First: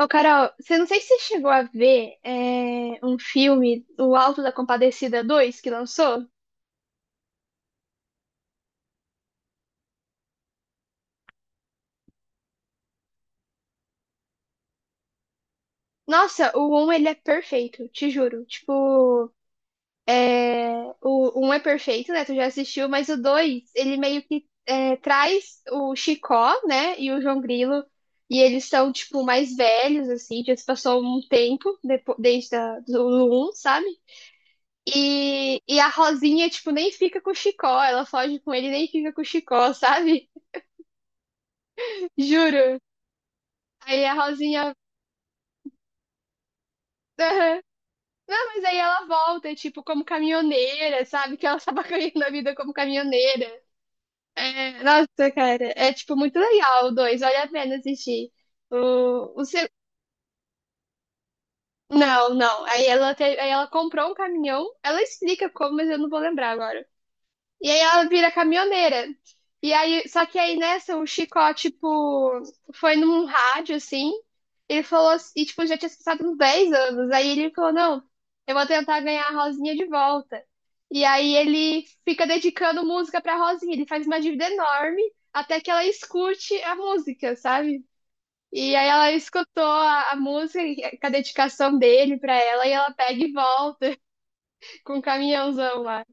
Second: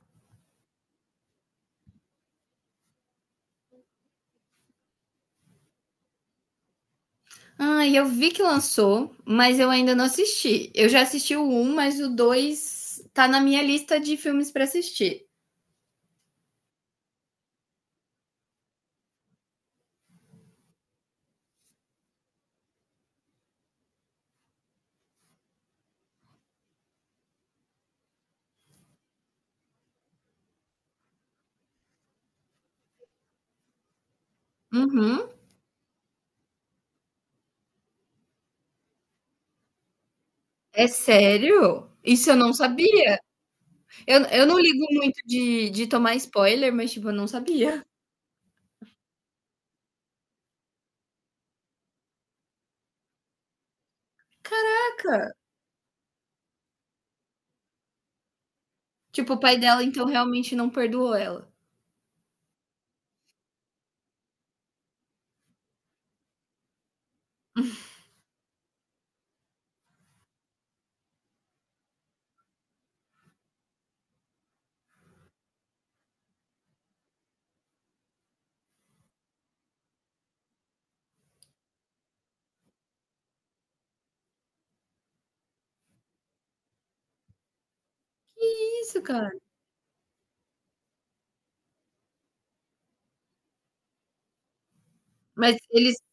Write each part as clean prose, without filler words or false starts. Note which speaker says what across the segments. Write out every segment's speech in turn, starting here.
Speaker 1: Ô, Carol, você não sei se você chegou a ver um filme, O Alto da Compadecida dois que lançou.
Speaker 2: Ah, eu vi que lançou, mas eu ainda não assisti. Eu já assisti o um, mas o 2 tá na minha lista de filmes pra assistir.
Speaker 1: Nossa, o um ele é perfeito, te juro. Tipo, o um é perfeito, né? Tu já assistiu, mas o 2, ele meio que traz o Chicó, né? E o João Grilo. E eles são, tipo, mais velhos, assim, já se passou um tempo desde do um, sabe?
Speaker 2: Uhum.
Speaker 1: E a Rosinha, tipo, nem fica com o Chicó, ela foge com ele e nem fica com o Chicó, sabe?
Speaker 2: É sério? Isso eu não
Speaker 1: Juro.
Speaker 2: sabia.
Speaker 1: Aí a
Speaker 2: Eu não
Speaker 1: Rosinha.
Speaker 2: ligo muito de tomar spoiler, mas, tipo, eu não
Speaker 1: Aham.
Speaker 2: sabia.
Speaker 1: Mas aí ela volta, tipo, como caminhoneira, sabe? Que ela tava ganhando a vida como caminhoneira. É, nossa,
Speaker 2: Caraca!
Speaker 1: cara, é tipo muito legal o dois, vale a pena assistir.
Speaker 2: Tipo, o
Speaker 1: O
Speaker 2: pai
Speaker 1: se-
Speaker 2: dela, então, realmente não perdoou ela.
Speaker 1: Não, não. Aí aí ela comprou um caminhão, ela explica como, mas eu não vou lembrar agora. E aí ela vira caminhoneira. E aí, só que aí nessa, o Chicó, tipo, foi num rádio, assim, ele falou, tipo, já tinha se passado uns 10 anos. Aí ele falou, não, eu vou tentar ganhar a Rosinha de volta. E aí ele fica dedicando música pra Rosinha, ele faz uma dívida enorme até que ela escute a música, sabe? E
Speaker 2: Que
Speaker 1: aí
Speaker 2: isso,
Speaker 1: ela
Speaker 2: cara.
Speaker 1: escutou a música com a dedicação dele pra ela e ela pega e volta com o
Speaker 2: Mas
Speaker 1: caminhãozão
Speaker 2: eles,
Speaker 1: lá.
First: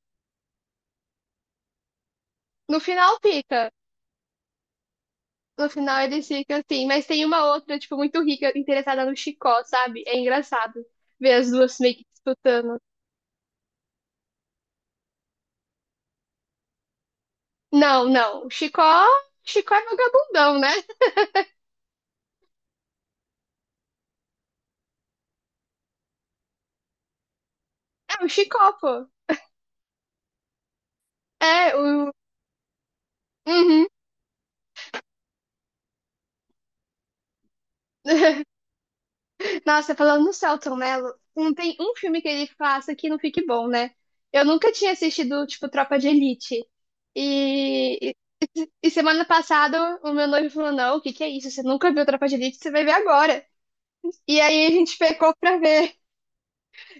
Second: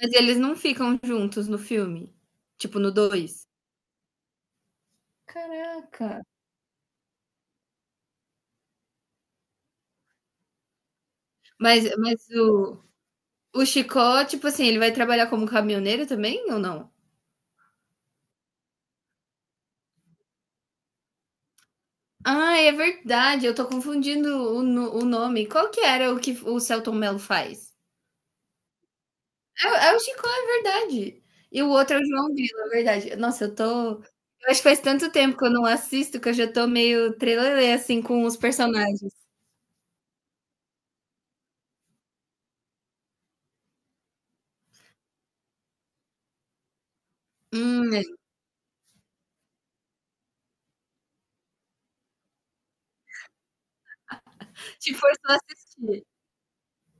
Speaker 2: mas eles não ficam juntos no filme. Tipo,
Speaker 1: No
Speaker 2: no
Speaker 1: final
Speaker 2: 2.
Speaker 1: fica. No final
Speaker 2: Caraca.
Speaker 1: eles ficam assim, mas tem uma outra, tipo, muito rica, interessada no Chicó, sabe? É engraçado ver as duas
Speaker 2: Mas,
Speaker 1: meio que
Speaker 2: mas o,
Speaker 1: disputando.
Speaker 2: O Chicó, tipo assim, ele vai trabalhar como caminhoneiro também ou não?
Speaker 1: Não, não, o Chicó, Chicó é vagabundão, né?
Speaker 2: Ah, é verdade, eu tô confundindo o, no- o nome. Qual que era o que o Celton Mello faz?
Speaker 1: É o Chicó, pô.
Speaker 2: É o Chicó, é verdade. E o
Speaker 1: É,
Speaker 2: outro é o
Speaker 1: o.
Speaker 2: João Grilo, é verdade. Nossa, eu
Speaker 1: Uhum.
Speaker 2: tô. Eu acho que faz tanto tempo que eu não assisto que eu já tô meio trelelê, assim, com os personagens.
Speaker 1: Nossa, falando no Selton Mello, não tem um filme que ele faça que não fique bom, né? Eu nunca tinha assistido, tipo, Tropa de Elite.
Speaker 2: É.
Speaker 1: E, e semana passada o meu noivo falou: Não, o que que é isso? Você nunca viu Tropa de Elite? Você vai ver agora. E aí a
Speaker 2: Se
Speaker 1: gente
Speaker 2: for só
Speaker 1: pecou pra ver.
Speaker 2: assistir.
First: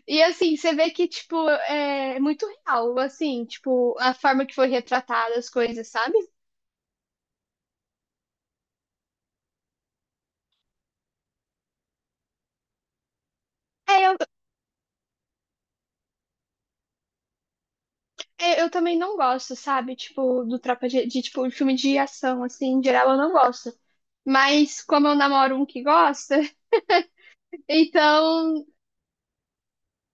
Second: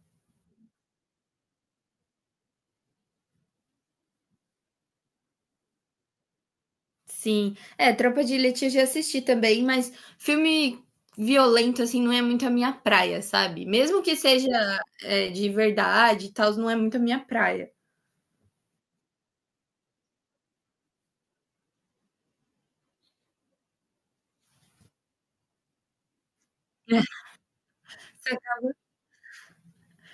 Speaker 1: E assim, você vê que, tipo, é muito real, assim, tipo, a forma que foi retratada as coisas, sabe?
Speaker 2: Sim. É, Tropa de Elite eu já assisti também, mas filme violento, assim, não é muito a minha praia, sabe?
Speaker 1: É,
Speaker 2: Mesmo
Speaker 1: eu,
Speaker 2: que seja, de verdade e tals, não é muito a minha praia.
Speaker 1: eu também não gosto, sabe? Tipo, do Tropa tipo, filme de ação, assim, em geral eu não gosto. Mas como eu namoro um que gosta,
Speaker 2: Você
Speaker 1: então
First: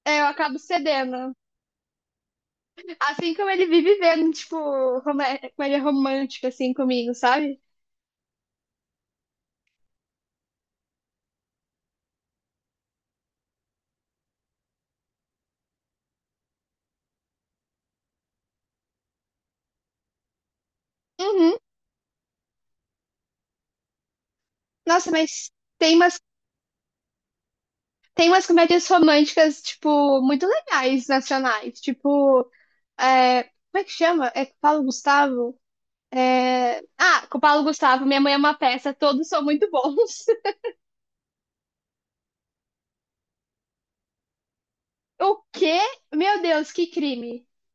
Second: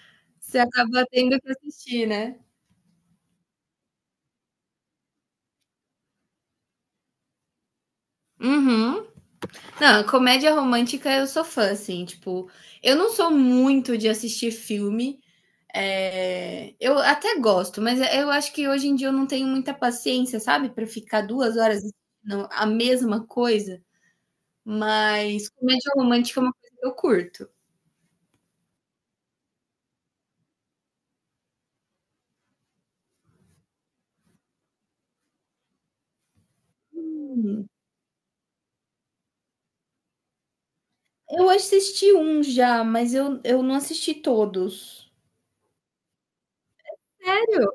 Speaker 1: eu acabo
Speaker 2: você acaba
Speaker 1: cedendo.
Speaker 2: tendo que assistir, né?
Speaker 1: Assim como ele vive vendo, tipo, como ele é romântico, assim, comigo, sabe?
Speaker 2: Uhum. Não, comédia romântica eu sou fã, assim, tipo, eu não sou muito de assistir filme, eu até gosto, mas eu acho que hoje em dia eu não tenho muita paciência, sabe, pra ficar 2
Speaker 1: Uhum.
Speaker 2: horas assistindo a mesma coisa.
Speaker 1: Nossa,
Speaker 2: Mas
Speaker 1: mas
Speaker 2: comédia
Speaker 1: tem umas,
Speaker 2: romântica é uma coisa que eu curto.
Speaker 1: tem umas comédias românticas, tipo, muito legais, nacionais. Tipo, é, como é que chama? É com o Paulo Gustavo? Com o Paulo
Speaker 2: Hum,
Speaker 1: Gustavo, Minha Mãe é uma Peça, todos são muito bons.
Speaker 2: eu assisti um já, mas eu não assisti todos.
Speaker 1: O quê? Meu Deus, que crime.
Speaker 2: Sério?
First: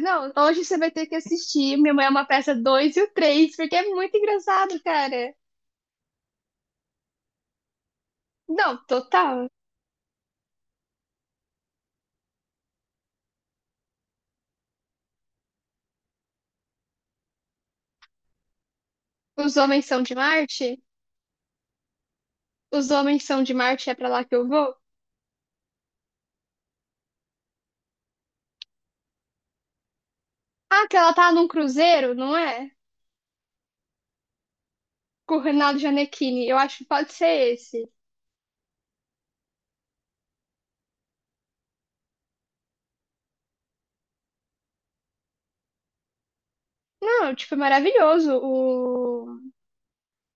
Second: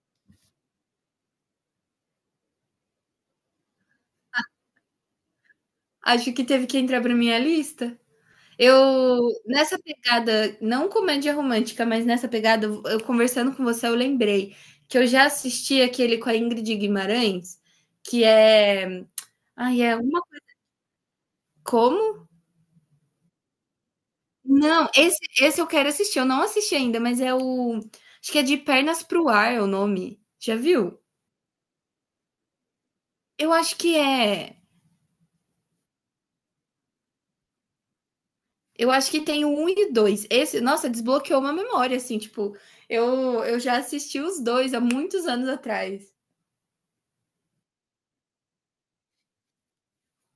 Speaker 1: Não, hoje você vai ter que assistir Minha Mãe é uma Peça dois e o 3 porque é muito engraçado, cara.
Speaker 2: Acho que teve que entrar pra minha lista.
Speaker 1: Não,
Speaker 2: Eu,
Speaker 1: total.
Speaker 2: nessa pegada, não comédia romântica, mas nessa pegada, eu conversando com você, eu lembrei que eu já assisti aquele com a Ingrid Guimarães, que é.
Speaker 1: Os
Speaker 2: Ai,
Speaker 1: Homens
Speaker 2: é
Speaker 1: São de
Speaker 2: uma.
Speaker 1: Marte?
Speaker 2: Como?
Speaker 1: Os Homens São de Marte é pra lá que eu vou?
Speaker 2: Não, esse eu quero assistir, eu não assisti ainda, mas é o. Acho que é De Pernas pro Ar é o nome. Já
Speaker 1: Ah, que
Speaker 2: viu?
Speaker 1: ela tá num cruzeiro, não é?
Speaker 2: Eu acho que é.
Speaker 1: Com o Reinaldo Gianecchini. Eu acho que pode ser esse.
Speaker 2: Eu acho que tem o 1 e 2. Esse, nossa, desbloqueou uma memória, assim, tipo, eu já assisti os dois há muitos anos atrás.
Speaker 1: Não, tipo, é maravilhoso.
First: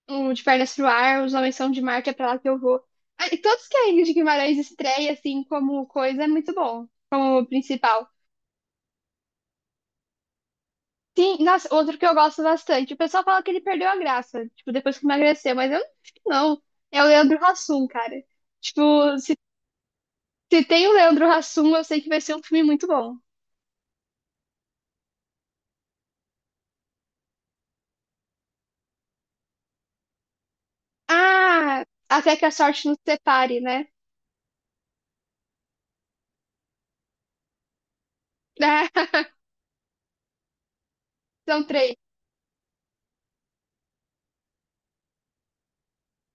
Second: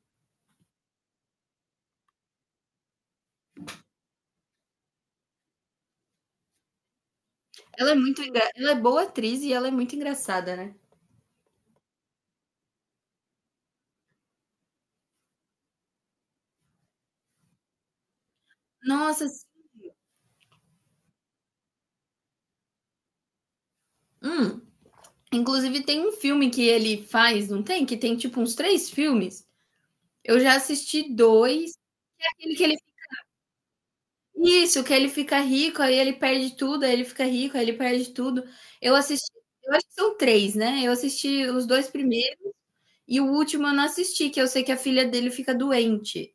Speaker 1: O De Pernas pro Ar, Os Homens São de Marte, é pra lá que eu vou. Ah, e todos que a Ingrid Guimarães estreia, assim, como coisa, é muito bom, como
Speaker 2: Ela é
Speaker 1: principal.
Speaker 2: muito engra... ela é boa atriz e ela é muito engraçada, né?
Speaker 1: Sim, nossa, outro que eu gosto bastante. O pessoal fala que ele perdeu a graça, tipo, depois que emagreceu, mas eu não acho que não. É o Leandro Hassum, cara. Tipo,
Speaker 2: Nossa,
Speaker 1: se tem o Leandro Hassum, eu sei que vai ser um filme muito bom.
Speaker 2: hum. Inclusive tem um filme que ele faz, não tem? Que tem tipo uns três filmes. Eu já assisti dois.
Speaker 1: Ah,
Speaker 2: É
Speaker 1: até que a
Speaker 2: aquele que ele...
Speaker 1: sorte nos separe, né?
Speaker 2: Isso, que ele fica rico, aí ele perde tudo, aí ele fica rico, aí ele perde tudo. Eu assisti, eu acho que são três, né? Eu assisti
Speaker 1: São
Speaker 2: os dois
Speaker 1: três.
Speaker 2: primeiros. E o último eu não assisti, que eu sei que a filha dele fica doente.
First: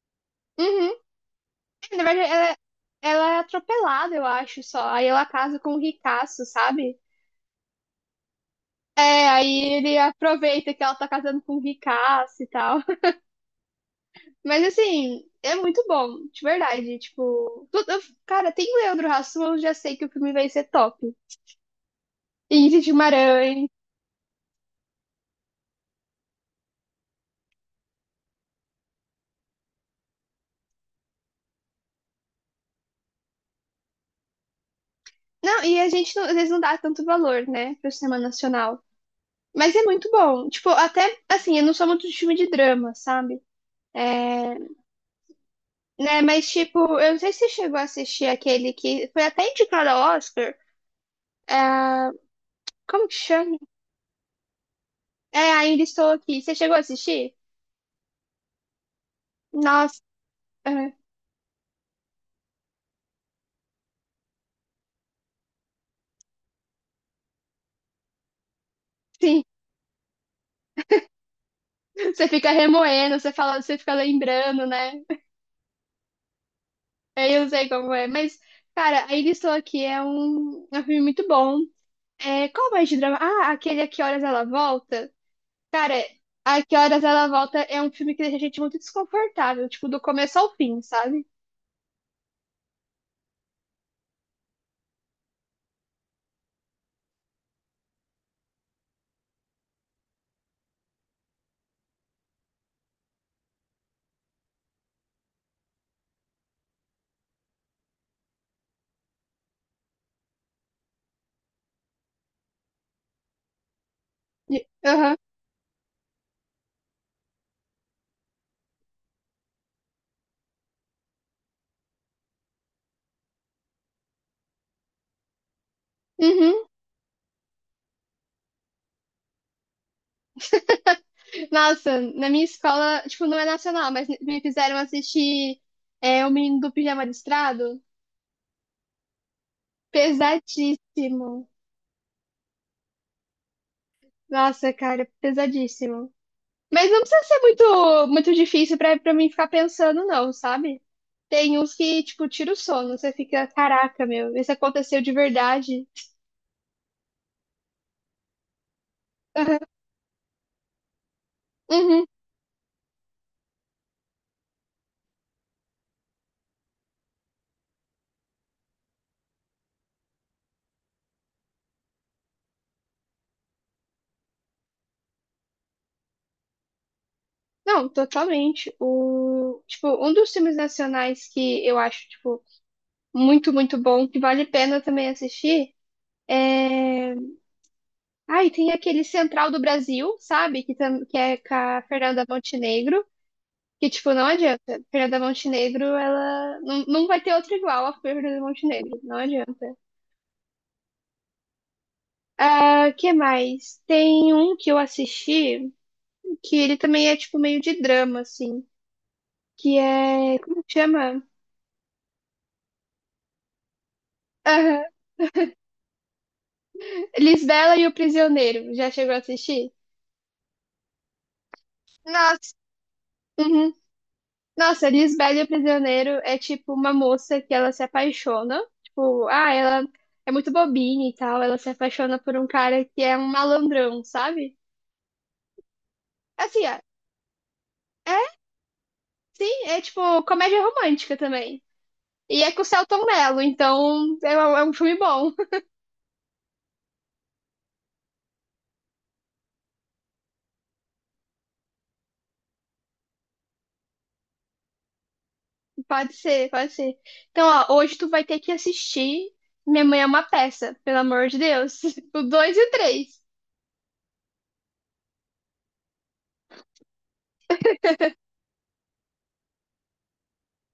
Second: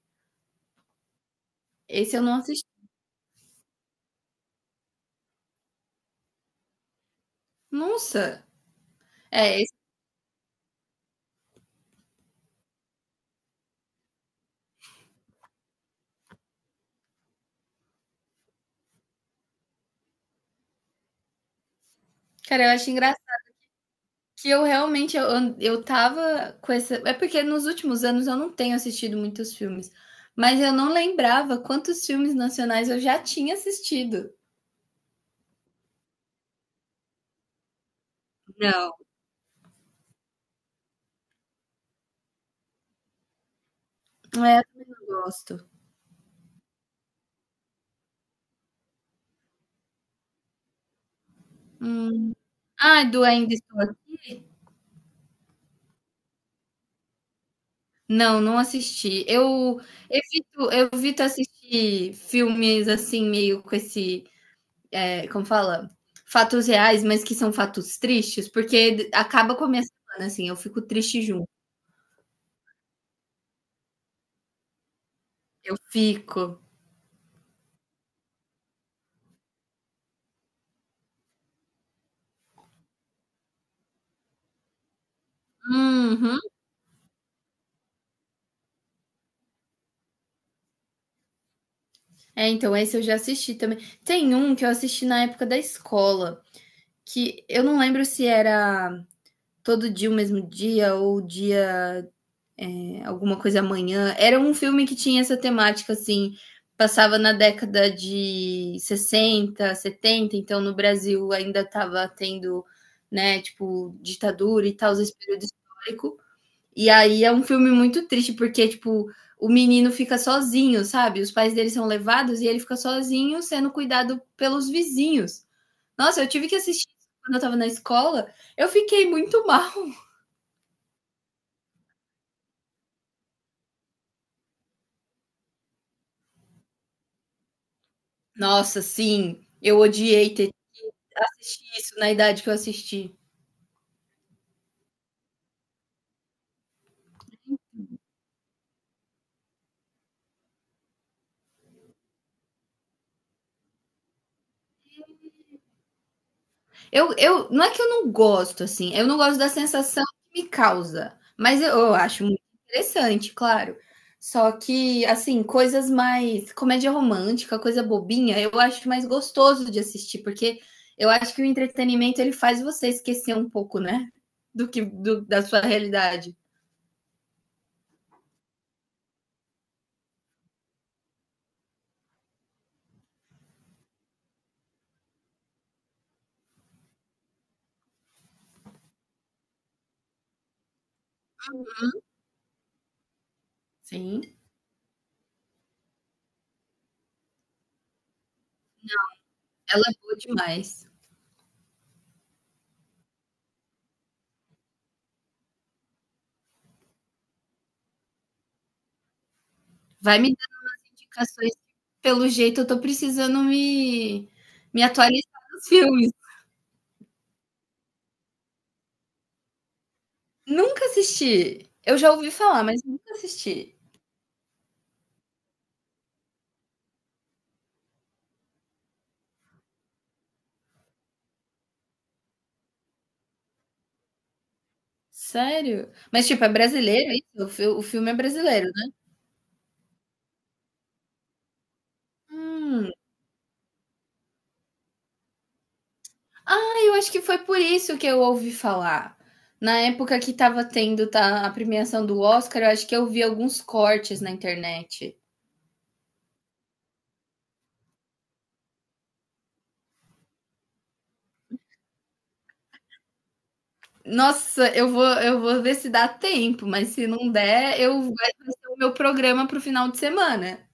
Speaker 1: Uhum. Na
Speaker 2: Esse
Speaker 1: verdade,
Speaker 2: eu não assisti.
Speaker 1: ela é atropelada, eu acho, só. Aí ela casa com o ricaço, sabe?
Speaker 2: Nossa!
Speaker 1: É,
Speaker 2: É, esse,
Speaker 1: aí ele aproveita que ela tá casando com um ricaço e tal. Mas assim, é muito bom, de verdade. Cara, tem Leandro Hassum, eu já sei que o filme vai ser top. E
Speaker 2: cara, eu
Speaker 1: Ingrid
Speaker 2: acho engraçado
Speaker 1: Guimarães.
Speaker 2: que eu realmente eu tava com essa. É porque nos últimos anos eu não tenho assistido muitos filmes. Mas eu não lembrava quantos filmes nacionais eu já tinha assistido.
Speaker 1: Não, e a gente não, às vezes não dá tanto valor, né, pro cinema nacional.
Speaker 2: Não.
Speaker 1: Mas é muito bom. Tipo, até assim, eu não sou muito de filme de drama, sabe? É,
Speaker 2: É, eu gosto.
Speaker 1: né, mas tipo, eu não sei se você chegou a assistir aquele que foi até indicado ao Oscar. É,
Speaker 2: Hum. Ah,
Speaker 1: como que
Speaker 2: do Ainda
Speaker 1: chama?
Speaker 2: Estou Aqui.
Speaker 1: É, ainda estou aqui. Você chegou a assistir?
Speaker 2: Não, não assisti. Eu
Speaker 1: Nossa,
Speaker 2: evito, eu
Speaker 1: é,
Speaker 2: evito assistir filmes assim, meio com esse. É, como fala? Fatos reais, mas que são fatos tristes, porque
Speaker 1: sim.
Speaker 2: acaba com a minha semana, assim, eu fico triste junto.
Speaker 1: Você fica remoendo, você fala, você fica lembrando, né?
Speaker 2: Eu fico.
Speaker 1: É, eu não sei como é. Mas, cara, Ainda Estou Aqui é um filme muito bom. É, qual mais de drama? Ah, aquele A Que Horas Ela Volta. Cara,
Speaker 2: Uhum.
Speaker 1: A Que Horas Ela Volta é um filme que deixa a gente muito desconfortável, tipo, do começo ao fim, sabe?
Speaker 2: É, então, esse eu já assisti também. Tem um que eu assisti na época da escola, que eu não lembro se era todo dia o mesmo dia ou dia Alguma Coisa Amanhã. Era um filme que tinha essa temática, assim, passava na década de 60 setenta, então no Brasil ainda estava tendo, né, tipo, ditadura
Speaker 1: E-
Speaker 2: e tal, esse
Speaker 1: Aham.
Speaker 2: período histórico. E aí é um filme muito triste, porque, tipo, o menino fica sozinho, sabe? Os pais dele são levados e ele fica sozinho, sendo cuidado pelos vizinhos. Nossa, eu tive que
Speaker 1: Uhum.
Speaker 2: assistir quando eu tava na escola, eu fiquei muito mal.
Speaker 1: Nossa, na minha escola, tipo, não é nacional, mas me fizeram assistir O Menino do Pijama Listrado.
Speaker 2: Nossa, sim, eu odiei ter
Speaker 1: Pesadíssimo.
Speaker 2: assisti isso na idade que eu assisti.
Speaker 1: Nossa, cara, pesadíssimo. Mas não precisa ser muito, muito difícil pra, pra mim ficar pensando, não, sabe? Tem uns que, tipo, tira o sono, você fica, caraca, meu, isso aconteceu de verdade.
Speaker 2: Não é que eu não gosto, assim, eu não gosto da sensação que me causa, mas eu
Speaker 1: Uhum.
Speaker 2: acho muito interessante, claro. Só que, assim, coisas mais. Comédia romântica, coisa bobinha, eu acho mais gostoso de assistir, porque eu acho que o entretenimento ele faz você esquecer um pouco, né? Do que da sua realidade.
Speaker 1: Não, totalmente. O, tipo, um dos filmes nacionais que eu acho, tipo, muito, muito bom, que vale a pena também assistir, é... Ai, tem aquele Central do Brasil, sabe? Que é com a Fernanda Montenegro. Que, tipo,
Speaker 2: Sim,
Speaker 1: não adianta. Fernanda Montenegro, ela. Não, não vai ter outra igual a Fernanda Montenegro. Não adianta.
Speaker 2: ela é boa demais.
Speaker 1: Ah, que mais? Tem um que eu assisti que ele também é, tipo, meio de drama, assim. Que
Speaker 2: Vai me
Speaker 1: é. Como que
Speaker 2: dar
Speaker 1: chama?
Speaker 2: indicações, pelo jeito eu tô precisando me
Speaker 1: Aham.
Speaker 2: atualizar nos filmes.
Speaker 1: Lisbela e o Prisioneiro. Já chegou a assistir?
Speaker 2: Nunca assisti. Eu já ouvi
Speaker 1: Nossa,
Speaker 2: falar, mas nunca
Speaker 1: uhum.
Speaker 2: assisti.
Speaker 1: Nossa, Lisbela e o Prisioneiro é tipo uma moça que ela se apaixona. Tipo, ah, ela é muito bobinha e tal. Ela se apaixona por um cara que é um malandrão, sabe?
Speaker 2: Sério? Mas, tipo, é
Speaker 1: Assim, ah,
Speaker 2: brasileiro isso? O filme é
Speaker 1: é
Speaker 2: brasileiro, né?
Speaker 1: Sim, é tipo comédia romântica também. E é com o
Speaker 2: Hum.
Speaker 1: Selton Mello, então é um filme bom.
Speaker 2: Ah, eu acho que foi por isso que eu ouvi falar. Na época que estava tendo a premiação do Oscar, eu acho que eu vi alguns cortes na internet.
Speaker 1: Pode ser, pode ser. Então, ó, hoje tu vai ter que assistir Minha Mãe é uma Peça, pelo amor de Deus. O 2 e o 3.
Speaker 2: Nossa, eu vou ver se dá tempo, mas se não der, eu vai o meu programa para o final de semana.